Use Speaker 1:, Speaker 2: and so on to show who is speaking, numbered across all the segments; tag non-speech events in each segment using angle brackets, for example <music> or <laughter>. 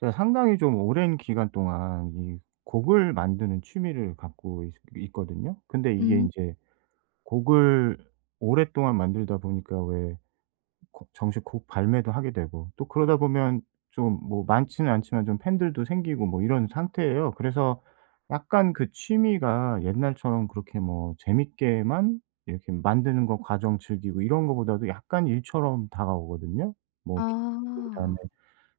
Speaker 1: 제가 상당히 좀 오랜 기간 동안 이 곡을 만드는 취미를 갖고 있 있거든요. 근데 이게
Speaker 2: 음.
Speaker 1: 이제 곡을 오랫동안 만들다 보니까 왜 정식 곡 발매도 하게 되고 또 그러다 보면 좀 뭐 많지는 않지만 좀 팬들도 생기고 뭐 이런 상태예요. 그래서 약간 그 취미가 옛날처럼 그렇게 뭐 재밌게만 이렇게 만드는 거 과정 즐기고 이런 거보다도 약간 일처럼 다가오거든요. 뭐 그다음에
Speaker 2: 아.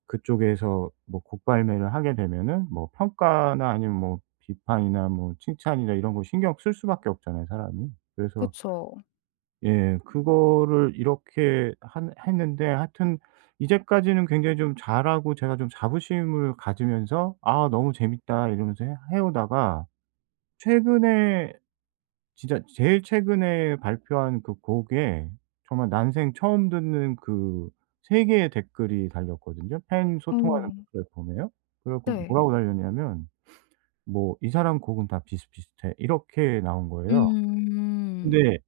Speaker 1: 그쪽에서 뭐 곡 발매를 하게 되면은 뭐 평가나 아니면 뭐 비판이나 뭐 칭찬이나 이런 거 신경 쓸 수밖에 없잖아요, 사람이. 그래서
Speaker 2: 그쵸.
Speaker 1: 예 그거를 이렇게 한 했는데 하여튼 이제까지는 굉장히 좀 잘하고 제가 좀 자부심을 가지면서 '아 너무 재밌다.' 이러면서 해 오다가 최근에 진짜 제일 최근에 발표한 그 곡에 정말 난생 처음 듣는 그 3 개의 댓글이 달렸거든요, 팬
Speaker 2: 어.
Speaker 1: 소통하는 그 플랫폼에요. 그래 갖고
Speaker 2: 네.
Speaker 1: 뭐라고 달렸냐면 뭐 "이 사람 곡은 다 비슷비슷해." 이렇게 나온 거예요.
Speaker 2: 음.
Speaker 1: 근데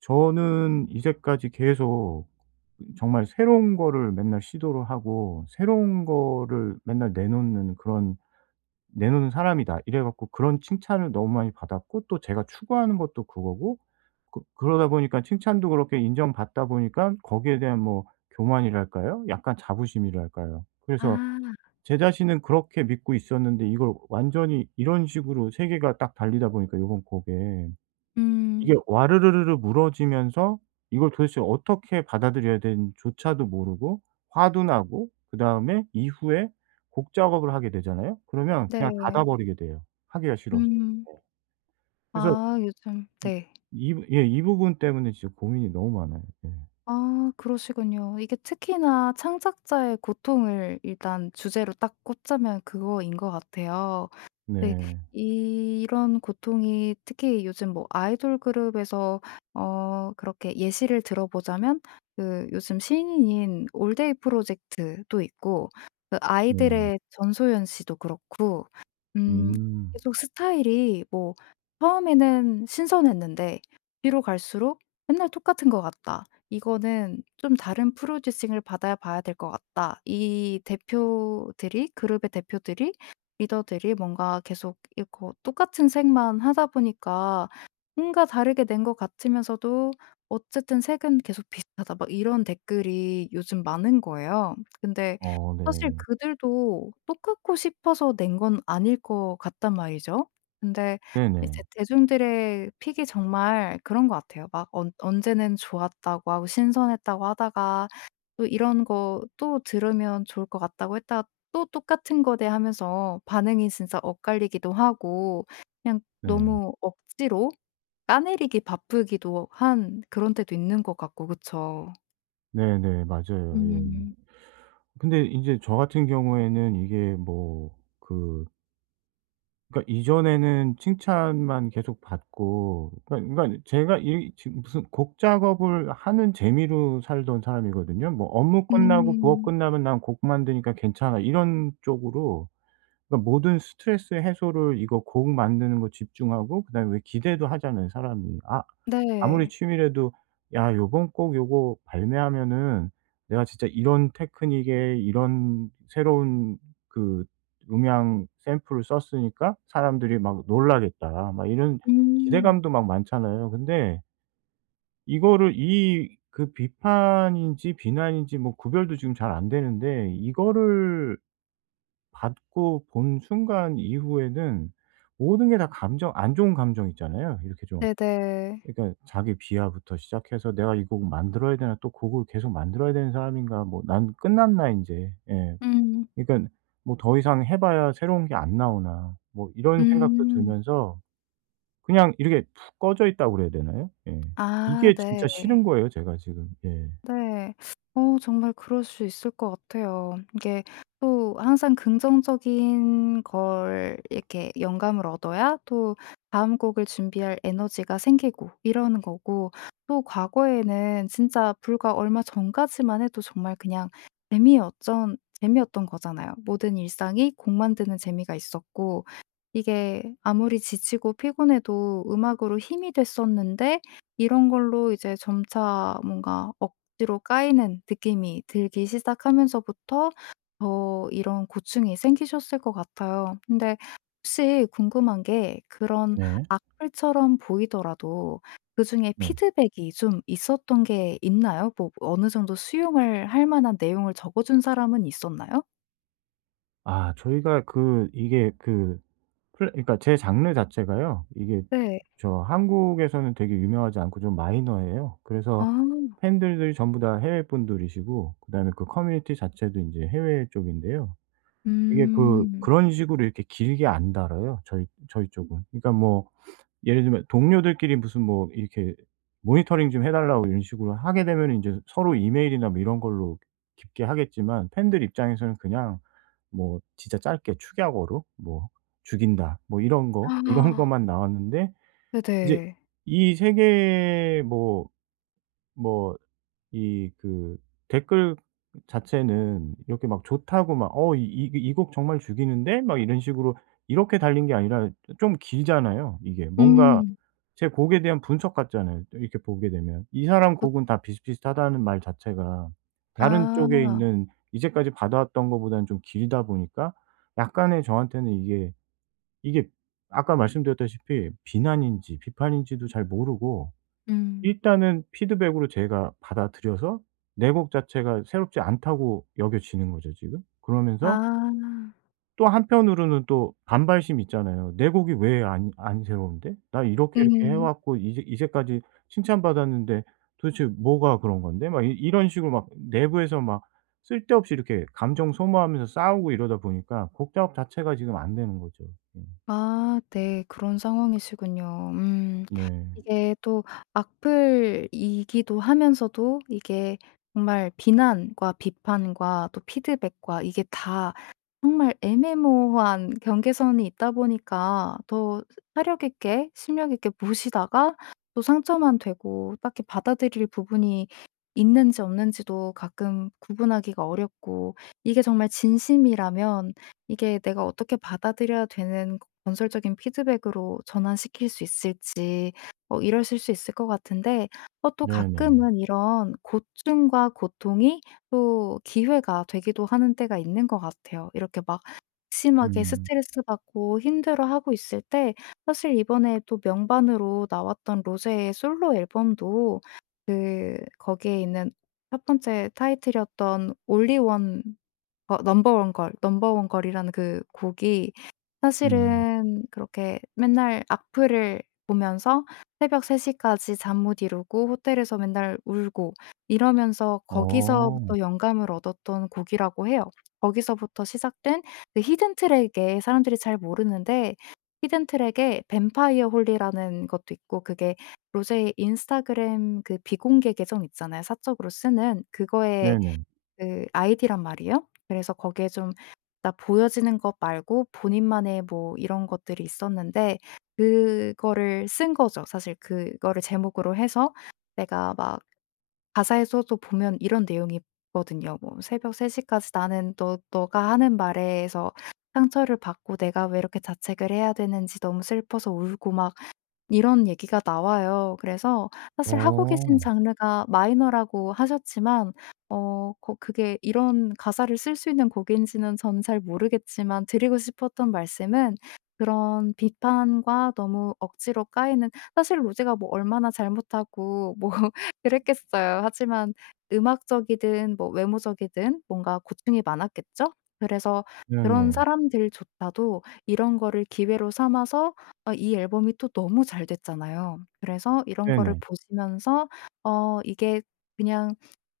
Speaker 1: 저는 이제까지 계속 정말 새로운 거를 맨날 시도를 하고 새로운 거를 맨날 내놓는 그런 '내놓는 사람이다.' 이래 갖고 그런 칭찬을 너무 많이 받았고 또 제가 추구하는 것도 그거고 그 그러다 보니까 칭찬도 그렇게 인정받다 보니까 거기에 대한 뭐 교만이랄까요? 약간 자부심이랄까요? 그래서
Speaker 2: 아.
Speaker 1: 제 자신은 그렇게 믿고 있었는데 이걸 완전히 이런 식으로 세계가 딱 달리다 보니까 요번 곡에
Speaker 2: 음.
Speaker 1: 이게 와르르르르 무너지면서 이걸 도대체 어떻게 받아들여야 되는지조차도 모르고 화도 나고 그다음에 이후에 곡 작업을 하게 되잖아요? 그러면 그냥 닫아
Speaker 2: 네.
Speaker 1: 버리게 돼요, 하기가 싫어서.
Speaker 2: 음.
Speaker 1: 네. 그래서
Speaker 2: 아 요즘,
Speaker 1: 이
Speaker 2: 네.
Speaker 1: 이 부 예 이 부분 때문에 진짜 고민이 너무 많아요. 예.
Speaker 2: 아, 그러시군요. 이게 특히나 창작자의 고통을 일단 주제로 딱 꽂자면 그거인 것 같아요. 네.
Speaker 1: 네.
Speaker 2: 이런 고통이 특히 요즘 뭐 아이돌 그룹에서 어 그렇게 예시를 들어보자면, 그 요즘 신인인 올데이 프로젝트도 있고 그
Speaker 1: 네.
Speaker 2: 아이들의 전소연 씨도 그렇고. 음.
Speaker 1: 음.
Speaker 2: 계속 스타일이 뭐 처음에는 신선했는데 뒤로 갈수록 맨날 똑같은 것 같다. 이거는 좀 다른 프로듀싱을 받아 봐야 될 것 같다. 이 대표들이, 그룹의 대표들이 리더들이 뭔가 계속 이거 똑같은 색만 하다 보니까 뭔가 다르게 낸 것 같으면서도 "어쨌든 색은 계속 비슷하다." 막 이런 댓글이 요즘 많은 거예요. 근데
Speaker 1: 어
Speaker 2: 사실
Speaker 1: 네.
Speaker 2: 그들도 똑같고 싶어서 낸 건 아닐 것 같단 말이죠. 근데 이제
Speaker 1: 네네.
Speaker 2: 대중들의 픽이 정말 그런 것 같아요. 막 언 언제는 좋았다고 하고 신선했다고 하다가 또 이런 거 또 들으면 좋을 것 같다고 했다가 또 똑같은 거대 하면서 반응이 진짜 엇갈리기도 하고 그냥
Speaker 1: 네.
Speaker 2: 너무 억지로 까내리기 바쁘기도 한 그런 때도 있는 것 같고, 그쵸?
Speaker 1: 네네. 맞아요. 예.
Speaker 2: 음.
Speaker 1: 근데 인제 저 같은 경우에는 이게 뭐 그 그러니까 이전에는 칭찬만 계속 받고 그러니까 제가 이 지금 무슨 곡 작업을 하는 재미로 살던 사람이거든요. 뭐 업무 끝나고 부업
Speaker 2: 음.
Speaker 1: 끝나면 '난 곡 만드니까 괜찮아.' 이런 쪽으로 그러니까 모든 스트레스 해소를 이거 곡 만드는 거 집중하고 그다음에 왜 기대도 하잖아요, 사람이. 아 아무리
Speaker 2: 네.
Speaker 1: 취미라도 '야 요번 곡 요거 발매하면은 내가 진짜 이런 테크닉에 이런 새로운 그 음향 샘플을 썼으니까 사람들이 막 놀라겠다.' 막 이런
Speaker 2: 음.
Speaker 1: 기대감도 막 많잖아요. 근데 이거를 이 그 비판인지 비난인지 뭐 구별도 지금 잘 안 되는데 이거를 받고 본 순간 이후에는 모든 게 다 감정 안 좋은 감정 있잖아요. 이렇게 좀
Speaker 2: 네네.
Speaker 1: 그러니까 자기 비하부터 시작해서 '내가 이 곡을 만들어야 되나? 또 곡을 계속 만들어야 되는 사람인가? 뭐 난 끝났나 인제.' 예.
Speaker 2: 음.
Speaker 1: 그러니깐 '뭐 더 이상 해 봐야 새로운 게 안 나오나?' 뭐 이런 생각도
Speaker 2: 음.
Speaker 1: 들면서 그냥 이렇게 푹 꺼져 있다고 그래야 되나요? 예.
Speaker 2: 아
Speaker 1: 이게
Speaker 2: 네.
Speaker 1: 진짜 싫은 거예요 제가 지금. 예.
Speaker 2: 네. 어 정말 그럴 수 있을 것 같아요. 이게 또 항상 긍정적인 걸 이렇게 영감을 얻어야 또 다음 곡을 준비할 에너지가 생기고 이러는 거고, 또 과거에는 진짜 불과 얼마 전까지만 해도 정말 그냥 재미였던 거잖아요. 모든 일상이 곡 만드는 재미가 있었고 이게 아무리 지치고 피곤해도 음악으로 힘이 됐었는데 이런 걸로 이제 점차 뭔가 억지로 까이는 느낌이 들기 시작하면서부터 더 이런 고충이 생기셨을 것 같아요. 근데 혹시 궁금한 게, 그런
Speaker 1: 네.
Speaker 2: 악플처럼 보이더라도 그중에
Speaker 1: 네.
Speaker 2: 피드백이 좀 있었던 게 있나요? 뭐 어느 정도 수용을 할 만한 내용을 적어준 사람은 있었나요?
Speaker 1: 아 저희가 그 이게 그 플레 그러니까 제 장르 자체가요. 이게
Speaker 2: 네.
Speaker 1: 저 한국에서는 되게 유명하지 않고 좀 마이너해요. 그래서
Speaker 2: 아.
Speaker 1: 팬들들이 전부 다 해외 분들이시고 그다음에 그 커뮤니티 자체도 인제 해외 쪽인데요. 이게 그
Speaker 2: 음.
Speaker 1: 그런 식으로 이렇게 길게 안 달아요 저희 쪽은. 그러니까 뭐 예를 들면 동료들끼리 무슨 뭐 이렇게 모니터링 좀 해 달라고 이런 식으로 하게 되면은 인제 서로 이메일이나 뭐 이런 걸로 깊게 하겠지만 팬들 입장에서는 그냥 뭐 진짜 짧게 축약어로 뭐 "죽인다." 뭐 이런
Speaker 2: <gasps>
Speaker 1: 거, 이런
Speaker 2: 아.
Speaker 1: 것만 나왔는데 이제
Speaker 2: 네네.
Speaker 1: 이 세 개의 뭐뭐 이 그 댓글 자체는 이렇게 막 좋다고 막 "어 이 곡 정말 죽이는데?" 막 이런 식으로 이렇게 달린 게 아니라 좀 길잖아요 이게. 뭔가
Speaker 2: 음.
Speaker 1: 제 곡에 대한 분석 같잖아요 또 이렇게 보게 되면. "이 사람
Speaker 2: 그.
Speaker 1: 곡은 다 비슷비슷하다."는 말 자체가 다른 쪽에
Speaker 2: 아.
Speaker 1: 있는 이제까지 받아왔던 것보다는 좀 길다 보니까 약간의 저한테는 이게, 이게 아까 말씀드렸다시피 비난인지 비판인지도 잘 모르고
Speaker 2: 음.
Speaker 1: 일단은 피드백으로 제가 받아들여서 내곡 자체가 새롭지 않다고 여겨지는 거죠 지금. 그러면서
Speaker 2: 아.
Speaker 1: 또 한편으로는 또 반발심 있잖아요. '내 곡이 왜 안 새로운데? 나 이렇게 이렇게 해
Speaker 2: 음.
Speaker 1: 왔고 이제까지 칭찬받았는데 도대체 뭐가 그런 건데?' 막 이 이런 식으로 막 내부에서 막 쓸데없이 이렇게 감정 소모하면서 싸우고 이러다 보니까 곡 작업 자체가 지금 안 되는 거죠. 음.
Speaker 2: 아 네. 그런 상황이시군요. 음.
Speaker 1: 네.
Speaker 2: 이게 또 악플이기도 하면서도 이게 정말 비난과 비판과 또 피드백과, 이게 다 정말 애매모호한 경계선이 있다 보니까 더 사려 깊게 심력 있게 보시다가 또 상처만 되고 딱히 받아들일 부분이 있는지 없는지도 가끔 구분하기가 어렵고 이게 정말 진심이라면 이게 내가 어떻게 받아들여야 되는, 건설적인 피드백으로 전환시킬 수 있을지, 어 이러실 수 있을 것 같은데, 어 또
Speaker 1: 네네.
Speaker 2: 가끔은 이런 고충과 고통이 또 기회가 되기도 하는 때가 있는 것 같아요. 이렇게 막 심하게
Speaker 1: 음.
Speaker 2: 스트레스받고 힘들어하고 있을 때, 사실 이번에 또 명반으로 나왔던 로제의 솔로 앨범도, 그 거기에 있는 첫 번째 타이틀이었던 'Only One', 어 넘버 원 걸이라는 그 곡이
Speaker 1: 음.
Speaker 2: 사실은 그렇게 맨날 악플을 보면서 새벽 3 시까지 잠 못 이루고 호텔에서 맨날 울고 이러면서
Speaker 1: 어.
Speaker 2: 거기서부터 영감을 얻었던 곡이라고 해요. 거기서부터 시작된 그 히든 트랙에, 사람들이 잘 모르는데 히든 트랙에 뱀파이어 홀리라는 것도 있고, 그게 로제의 인스타그램 그 비공개 계정 있잖아요, 사적으로 쓰는. 그거에
Speaker 1: 네네.
Speaker 2: 그 아이디란 말이에요. 그래서 거기에 좀 나 보여지는 것 말고 본인만의 뭐 이런 것들이 있었는데 그거를 쓴 거죠. 사실 그거를 제목으로 해서 내가 막, 가사에서도 보면 이런 내용이거든요. 뭐 "새벽 3 시까지 나는 너 너가 하는 말에서 상처를 받고 내가 왜 이렇게 자책을 해야 되는지 너무 슬퍼서 울고 막", 이런 얘기가 나와요. 그래서 사실 하고 계신
Speaker 1: 어.
Speaker 2: 장르가 마이너라고 하셨지만, 어 거 그게 이런 가사를 쓸 수 있는 곡인지는 전 잘 모르겠지만 드리고 싶었던 말씀은, 그런 비판과 너무 억지로 까이는, 사실 로제가 뭐 얼마나 잘못하고 뭐 <laughs> 그랬겠어요. 하지만 음악적이든 뭐 외모적이든 뭔가 고충이 많았겠죠? 그래서 그런
Speaker 1: 네네.
Speaker 2: 사람들조차도 이런 거를 기회로 삼아서, 아, 이 앨범이 또 너무 잘 됐잖아요. 그래서 이런 거를
Speaker 1: 네네.
Speaker 2: 보시면서, 어 이게 그냥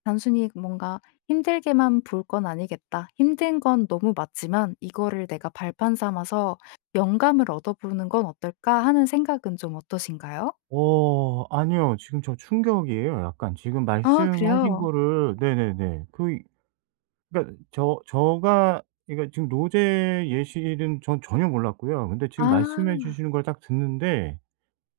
Speaker 2: 단순히 뭔가 '힘들게만 볼 건 아니겠다. 힘든 건 너무 맞지만 이거를 내가 발판 삼아서 영감을 얻어보는 건 어떨까?' 하는 생각은 좀 어떠신가요?
Speaker 1: 어 아니요. 지금 저 충격이에요 약간. 지금
Speaker 2: 아
Speaker 1: 말씀하신
Speaker 2: 그래요?
Speaker 1: 거를 네네네. 그 그러니까 제가 그러니까 지금 노제 예시는 전 전혀 몰랐고요. 근데 지금 말씀해
Speaker 2: 아.
Speaker 1: 주시는 걸 딱 듣는데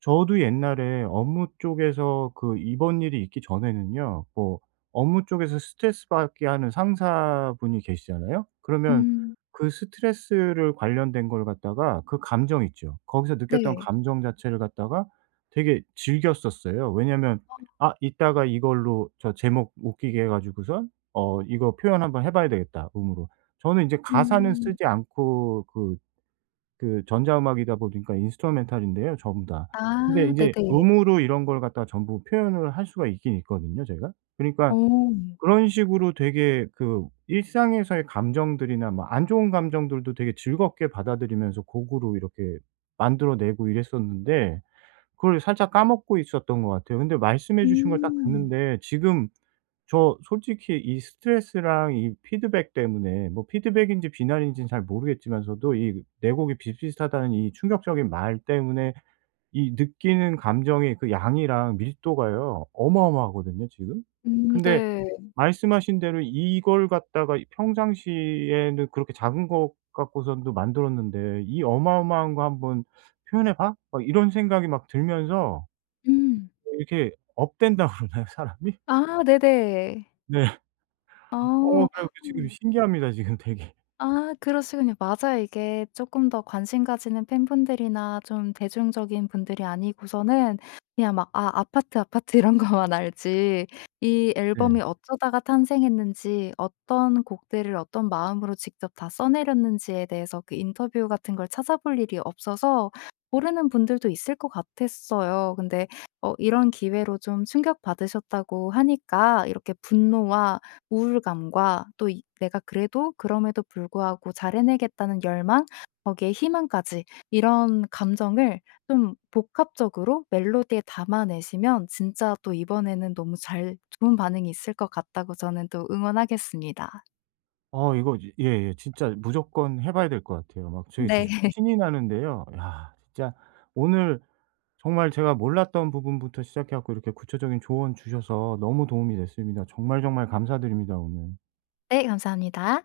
Speaker 1: 저도 옛날에 업무 쪽에서 그 이번 일이 있기 전에는요. 뭐 업무 쪽에서 스트레스 받게 하는 상사분이 계시잖아요. 그러면
Speaker 2: 음.
Speaker 1: 그 스트레스를 관련된 걸 갖다가 그 감정 있죠. 거기서 느꼈던
Speaker 2: 네.
Speaker 1: 감정 자체를 갖다가 되게 즐겼었어요. 왜냐면
Speaker 2: 어.
Speaker 1: '아 이따가 이걸로 저 제목 웃기게 해 가지고선 어 이거 표현 한번 해 봐야 되겠다, 음으로.' 저는 이제 가사는
Speaker 2: 음.
Speaker 1: 쓰지 않고 그 전자음악이다 보니까 인스트루멘탈인데요, 전부 다. 근데
Speaker 2: 아
Speaker 1: 인제
Speaker 2: 네네.
Speaker 1: 음으로 이런 걸 갖다가 전부 표현을 할 수가 있긴 있거든요, 제가. 그러니까
Speaker 2: 오.
Speaker 1: 그런 식으로 되게 그 일상에서의 감정들이나 뭐 안 좋은 감정들도 되게 즐겁게 받아들이면서 곡으로 이렇게 만들어 내고 이랬었는데 그걸 살짝 까먹고 있었던 것 같아요. 근데 말씀해 주신 걸 딱
Speaker 2: 음.
Speaker 1: 듣는데 지금 저 솔직히 이 스트레스랑 이 피드백 때문에 뭐 피드백인지 비난인지는 잘 모르겠지만서도 이 내곡이 비슷비슷하다는 이 충격적인 말 때문에 이 느끼는 감정의 그 양이랑 밀도가요 어마어마하거든요 지금. 근데
Speaker 2: 네.
Speaker 1: 말씀하신 대로 이걸 갖다가 이 평상시에는 그렇게 작은 것 갖고선도 만들었는데 '이 어마어마한 거 한번 표현해 봐.' 막 이런 생각이 막 들면서
Speaker 2: 음.
Speaker 1: 이렇게 업된다고 <laughs> 그러나요 사람이?
Speaker 2: 아 네네.
Speaker 1: 네.
Speaker 2: 어.
Speaker 1: 어 그래 고 지금 신기합니다 지금 되게.
Speaker 2: 아 그러시군요. 맞아요. 이게 조금 더 관심 가지는 팬분들이나 좀 대중적인 분들이 아니고서는 그냥 막 아 아파트, 아파트 <laughs> 이런 것만 알지 이
Speaker 1: 네.
Speaker 2: 앨범이 어쩌다가 탄생했는지 어떤 곡들을 어떤 마음으로 직접 다 써 내렸는지에 대해서 그 인터뷰 같은 걸 찾아볼 일이 없어서 모르는 분들도 있을 것 같았어요. 근데 어 이런 기회로 좀 충격받으셨다고 하니까, 이렇게 분노와 우울감과 또 이 내가 그래도 그럼에도 불구하고 잘 해내겠다는 열망, 거기에 희망까지, 이런 감정을 좀 복합적으로 멜로디에 담아내시면 진짜 또 이번에는 너무 잘, 좋은 반응이 있을 것 같다고 저는 또 응원하겠습니다.
Speaker 1: 어 이거 이제 예예 진짜 무조건 해 봐야 될 것 같아요. 막 저희
Speaker 2: 네.
Speaker 1: 지금
Speaker 2: <laughs>
Speaker 1: 신이 나는데요. 야 진짜 오늘 정말 제가 몰랐던 부분부터 시작해 갖고 이렇게 구체적인 조언 주셔서 너무 도움이 됐습니다. 정말 정말 감사드립니다 오늘.
Speaker 2: 네 감사합니다.